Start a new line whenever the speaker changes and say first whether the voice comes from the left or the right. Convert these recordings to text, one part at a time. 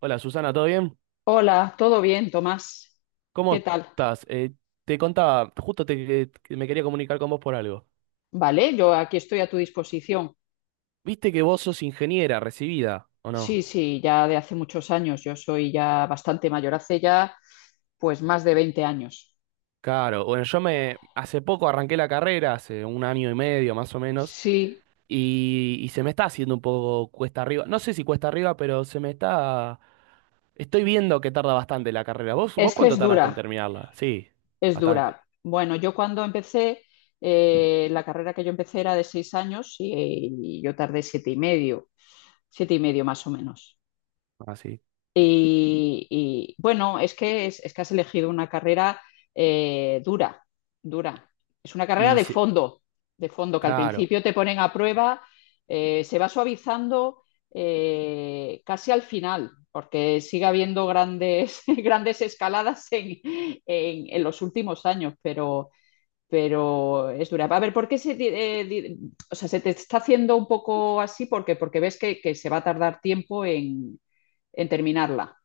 right: Hola Susana, ¿todo bien?
left: Hola, ¿todo bien, Tomás? ¿Qué
right: ¿Cómo
left: tal?
right: estás? Te contaba, que me quería comunicar con vos por algo.
left: Vale, yo aquí estoy a tu disposición.
right: ¿Viste que vos sos ingeniera recibida o
left: Sí,
right: no?
left: sí, ya de hace muchos años. Yo soy ya bastante mayor, hace ya pues más de 20 años.
right: Claro, bueno, yo me hace poco arranqué la carrera, hace un año y medio más o menos,
left: Sí,
right: y se me está haciendo un poco cuesta arriba. No sé si cuesta arriba, pero se me está... Estoy viendo que tarda bastante la carrera. ¿Vos
left: es que
right: cuánto
left: es
right: tardaste en
left: dura,
right: terminarla? Sí,
left: es
right: bastante.
left: dura. Bueno, yo cuando empecé, la carrera que yo empecé era de 6 años y yo tardé siete y medio más o menos.
right: Así.
left: Bueno, es, que has elegido una carrera dura, dura. Es una carrera
right: Y se-
left: de fondo, que al
right: claro.
left: principio te ponen a prueba, se va suavizando casi al final, porque sigue habiendo grandes, grandes escaladas en los últimos años, pero es dura. A ver, ¿por qué se, di- di, o sea, ¿se te está haciendo un poco así? Porque, porque ves que se va a tardar tiempo en terminarla.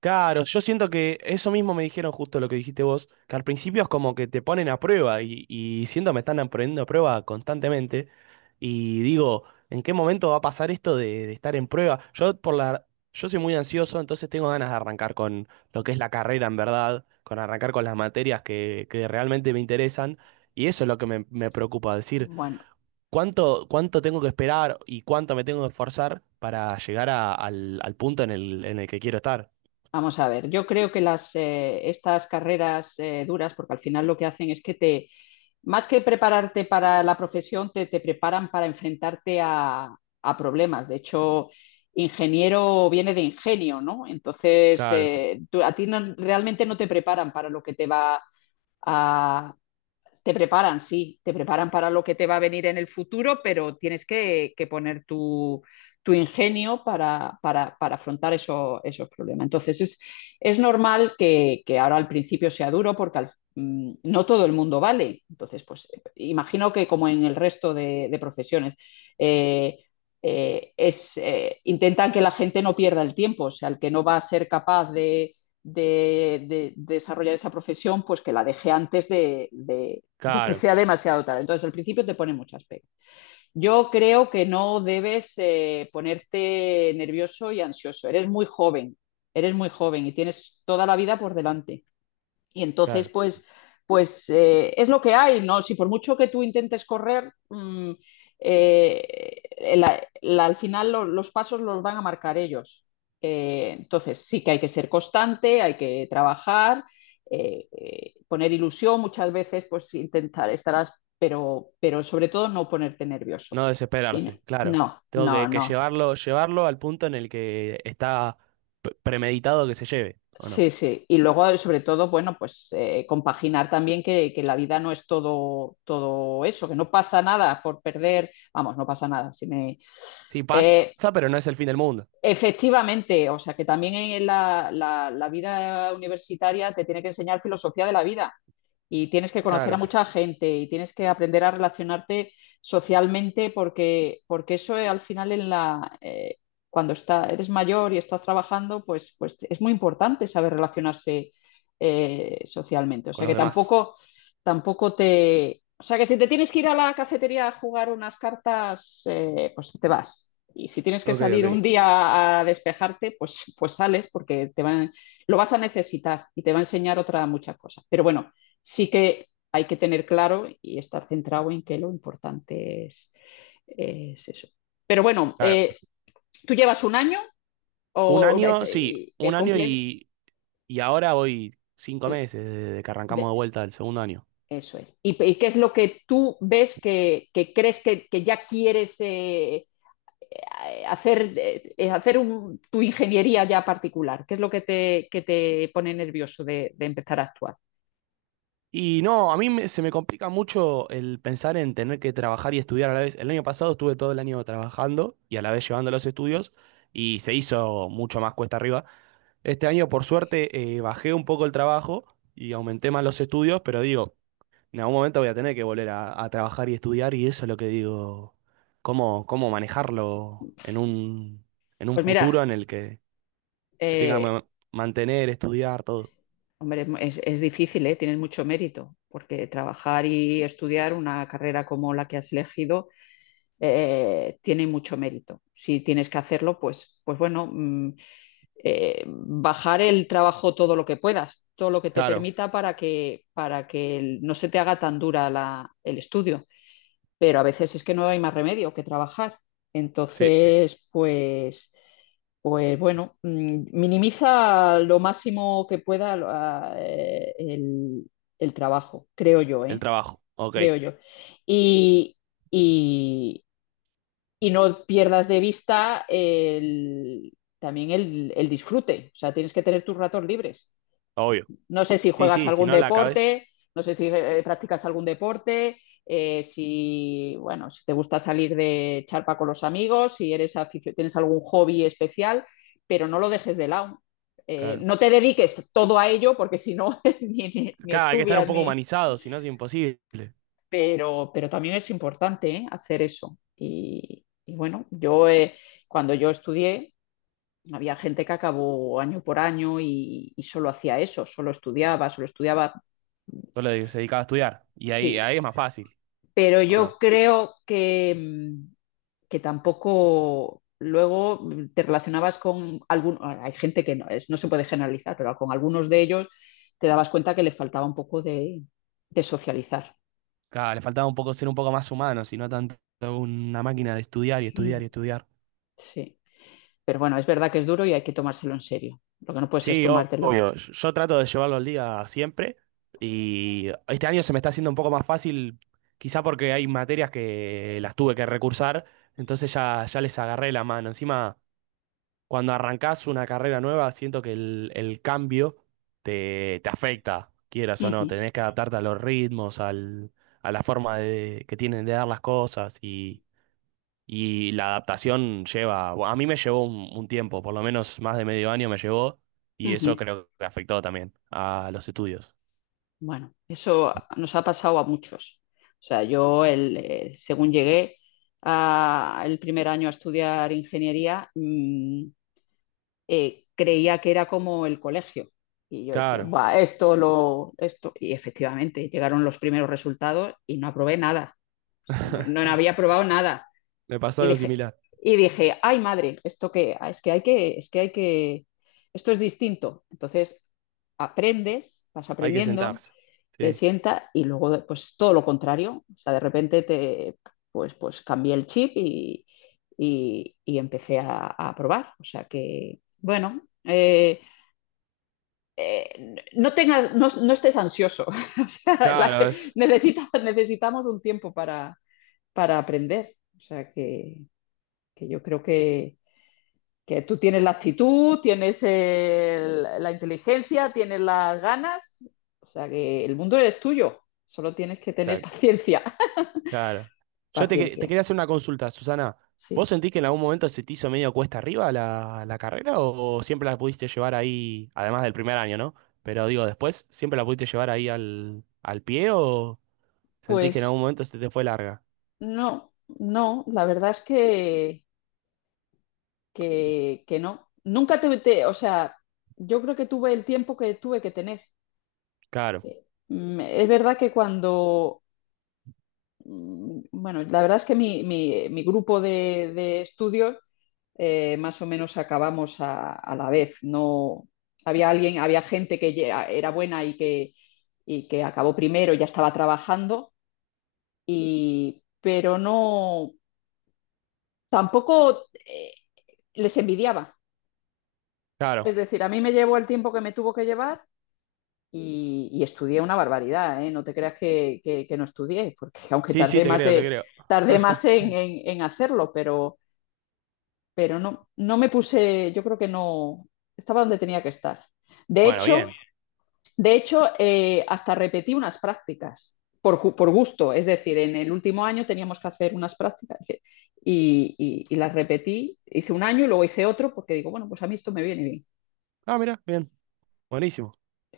right: Claro, yo siento que eso mismo me dijeron justo lo que dijiste vos, que al principio es como que te ponen a prueba y siento me están poniendo a prueba constantemente y digo, ¿en qué momento va a pasar esto de estar en prueba? Yo soy muy ansioso, entonces tengo ganas de arrancar con lo que es la carrera en verdad, con arrancar con las materias que realmente me interesan y eso es lo que me preocupa, decir,
left: Bueno,
right: ¿cuánto tengo que esperar y cuánto me tengo que esforzar para llegar al punto en el que quiero estar?
left: vamos a ver. Yo creo que estas carreras duras, porque al final lo que hacen es que más que prepararte para la profesión, te preparan para enfrentarte a problemas. De hecho, ingeniero viene de ingenio, ¿no? Entonces,
right: Claro.
left: tú- a ti no- realmente no te preparan para lo que te va a, te preparan, sí, te preparan para lo que te va a venir en el futuro, pero tienes que poner tu, tu ingenio para afrontar eso, esos problemas. Entonces, es normal ahora al principio sea duro porque no todo el mundo vale. Entonces, pues imagino que como en el resto de profesiones, eh, intentan que la gente no pierda el tiempo, o sea, el que no va a ser capaz de desarrollar esa profesión, pues que la deje de que
right: Claro,
left: sea demasiado tarde. Entonces, al principio te pone muchas pegas. Yo creo que no debes ponerte nervioso y ansioso. Eres muy joven y tienes toda la vida por delante. Y entonces,
right: claro.
left: es lo que hay, ¿no? Si por mucho que tú intentes correr, al final los pasos los van a marcar ellos. Entonces, sí que hay que ser constante, hay que trabajar, poner ilusión muchas veces, pues intentar estarás, pero sobre todo no ponerte nervioso.
right: No desesperarse,
left: Tiene-
right: claro.
left: No,
right: Tengo
left: no,
right: que
left: no,
right: llevarlo al punto en el que está premeditado que se lleve, ¿o
left: sí,
right: no?
left: sí. Y luego, sobre todo, bueno, compaginar también que la vida no es todo, todo eso, que no pasa nada por perder, vamos, no pasa nada. Si me...
right: Sí, pasa,
left: Eh,
right: pero no es el fin del mundo.
left: Efectivamente, o sea, que también en la vida universitaria te tiene que enseñar filosofía de la vida y tienes que conocer a
right: Claro,
left: mucha gente y tienes que aprender a relacionarte socialmente porque, porque eso al final cuando está, eres mayor y estás trabajando, pues, pues es muy importante saber relacionarse socialmente. O
right: con
left: sea
right: los
left: que
right: demás.
left: tampoco, tampoco te... O sea que si te tienes que ir a la cafetería a jugar unas cartas, pues te vas. Y si tienes que
right: Ok,
left: salir un
right: ok.
left: día a despejarte, pues, pues sales porque te van, lo vas a necesitar y te va a enseñar otra muchas cosas. Pero bueno, sí que hay que tener claro y estar centrado en que lo importante es eso. Pero bueno,
right: Claro.
left: tú llevas un año
right: Un
left: o una- es,
right: año, sí,
left: comple-
right: y ahora voy cinco
left: el-
right: meses desde que arrancamos
left: de-
right: de vuelta del segundo año.
left: eso es. Y, y ¿qué es lo que tú ves que crees que ya quieres hacer tu ingeniería ya particular? ¿Qué es lo que que te pone nervioso de empezar a actuar?
right: Y no, se me complica mucho el pensar en tener que trabajar y estudiar a la vez. El año pasado estuve todo el año trabajando y a la vez llevando los estudios y se hizo mucho más cuesta arriba. Este año, por suerte, bajé un poco el trabajo y aumenté más los estudios, pero digo, en algún momento voy a tener que volver a trabajar y estudiar y eso es lo que digo, cómo manejarlo en un
left: Pues mira,
right: futuro en el que tenga
left: eh,
right: mantener, estudiar, todo.
left: hombre, es difícil, ¿eh? Tienes mucho mérito, porque trabajar y estudiar una carrera como la que has elegido tiene mucho mérito. Si tienes que hacerlo, pues, bajar el trabajo todo lo que puedas, todo lo que te
right: Claro,
left: permita para que no se te haga tan dura el estudio, pero a veces es que no hay más remedio que trabajar.
right: sí,
left: Entonces, pues, minimiza lo máximo que pueda el trabajo, creo yo,
right: el
left: ¿eh?
right: trabajo, ok,
left: Creo yo. Y, y- y no pierdas de vista también el disfrute, o sea, tienes que tener tus ratos libres.
right: obvio.
left: No sé si
right: Sí,
left: juegas
right: sí, si
left: algún
right: no la acabes,
left: deporte, no sé si practicas algún deporte, si, bueno, si te gusta salir de charpa con los amigos, si eres tienes algún hobby especial, pero no lo dejes de lado.
right: claro.
left: No te dediques todo a ello porque si no, ni
right: Claro, hay que estar un
left: estudias,
right: poco
left: ni...
right: humanizado, si no es imposible.
left: Pero también es importante, ¿eh? Hacer eso. Y bueno, yo cuando yo estudié, había gente que acabó año por año y solo hacía eso, solo estudiaba, solo estudiaba.
right: Se dedicaba a estudiar y ahí,
left: Sí,
right: ahí es más fácil,
left: pero
right: ¿o
left: yo
right: no?
left: creo que, que tampoco luego te relacionabas con algunos, hay gente que no, es, no se puede generalizar, pero con algunos de ellos te dabas cuenta que le faltaba un poco de socializar.
right: Claro, le faltaba un poco ser un poco más humano, si no tanto una máquina de estudiar y
left: Mm.
right: estudiar y estudiar.
left: Sí, pero bueno, es verdad que es duro y hay que tomárselo en serio. Lo que no puedes es
right: Sí,
left: tomártelo.
right: obvio. Yo trato de llevarlo al día siempre y este año se me está haciendo un poco más fácil, quizá porque hay materias que las tuve que recursar, entonces ya, ya les agarré la mano. Encima, cuando arrancás una carrera nueva, siento que el cambio te, te afecta, quieras o no.
left: Ujú,
right: Tenés que adaptarte a los ritmos, al, a la forma de, que tienen de dar las cosas. Y la adaptación lleva, a mí me llevó un tiempo, por lo menos más de medio año me llevó, y eso
left: ujú.
right: creo que afectó también a los estudios.
left: Bueno, eso nos ha pasado a muchos. O sea, según llegué el primer año a estudiar ingeniería, creía que era como el colegio. Y yo decía,
right: Claro,
left: va, esto, lo, esto. Y efectivamente, llegaron los primeros resultados y no aprobé nada. No, no había probado nada.
right: me pasó
left: Y
right: algo
left: dije,
right: similar.
left: y dije, ay madre, esto que ah, es que hay que, es que hay que, esto es distinto. Entonces, aprendes, vas
right: Hay que
left: aprendiendo,
right: sentarse.
left: te
right: Sí.
left: sienta y luego pues todo lo contrario, o sea, de repente te, pues, pues cambié el chip y empecé a probar, o sea que, bueno. No tengas, no, no estés ansioso. O sea, la,
right: Claro, es.
left: necesita, necesitamos un tiempo para aprender. O sea que yo creo que tú tienes la actitud, tienes la inteligencia, tienes las ganas, o sea que el mundo es tuyo, solo tienes que tener
right: Exacto,
left: paciencia,
right: claro. Yo te, te
left: paciencia,
right: quería hacer una consulta, Susana.
left: sí.
right: ¿Vos sentís que en algún momento se te hizo medio cuesta arriba la carrera o siempre la pudiste llevar ahí, además del primer año, ¿no? Pero digo, después, ¿siempre la pudiste llevar ahí al pie o sentís que en algún
left: Pues
right: momento se te fue larga?
left: no, no, la verdad es que no. Nunca tuve, te- o sea, yo creo que tuve el tiempo que tuve que tener.
right: Claro,
left: Es verdad que cuando, bueno, la verdad es que mi grupo de estudios más o menos acabamos a la vez. No, había alguien, había gente que ya era buena y que acabó primero, ya estaba trabajando, y, pero no, tampoco les envidiaba.
right: claro.
left: Es decir, a mí me llevó el tiempo que me tuvo que llevar y estudié una barbaridad, ¿eh? No te creas que, que no estudié, porque aunque
right: Sí, sí,
left: tardé
right: te
left: más
right: creo, te
left: de,
right: creo.
left: tardé más en hacerlo, pero no, no me puse, yo creo que no, estaba donde tenía que estar. De
right: Bueno,
left: hecho,
right: bien.
left: de hecho, hasta repetí unas prácticas gusto. Es decir, en el último año teníamos que hacer unas prácticas las repetí. Hice un año y luego hice otro porque digo, bueno, pues a mí esto me viene
right: Ah, mira, bien. Buenísimo.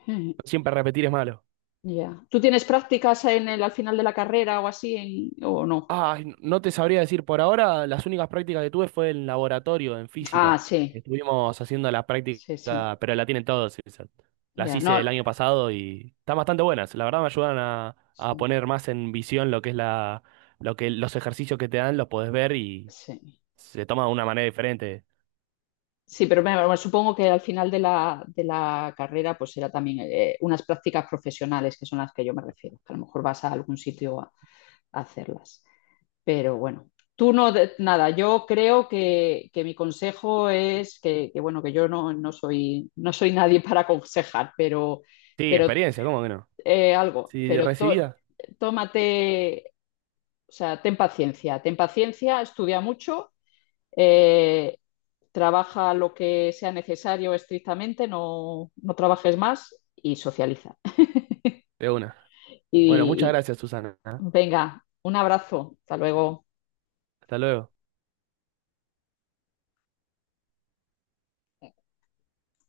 left: bien.
right: Siempre repetir es malo.
left: Yeah. ¿Tú tienes prácticas en el, al final de la carrera o así en, o no?
right: Ah, no te sabría decir, por ahora las únicas prácticas que tuve fue en laboratorio, en
left: Ah,
right: física.
left: sí,
right: Estuvimos haciendo las prácticas,
left: sí, sí.
right: pero la tienen todos esas.
left: Ya,
right: Las
left: yeah,
right: hice
left: no.
right: el año pasado y están bastante buenas. La verdad me ayudan a
left: Sí,
right: poner más en visión lo que es la, lo que los ejercicios que te dan, los podés ver y
left: sí.
right: se toma de una manera diferente.
left: Sí, pero me- bueno, supongo que al final de la carrera pues será también unas prácticas profesionales que son las que yo me refiero, que a lo mejor vas a algún sitio a hacerlas. Pero bueno, tú no, de- nada, yo creo que mi consejo es que, bueno, que yo no, no soy, no soy nadie para aconsejar, pero,
right: Sí,
left: pero
right: experiencia, ¿cómo que no?
left: eh, algo,
right: Sí,
left: pero to-
right: recibida,
left: tómate, o sea, ten paciencia, estudia mucho. eh, Trabaja lo que sea necesario estrictamente, no, no trabajes más y socializa.
right: de una. Bueno, muchas
left: Y, y
right: gracias, Susana. ¿Eh?
left: venga, un abrazo, hasta luego.
right: Hasta luego.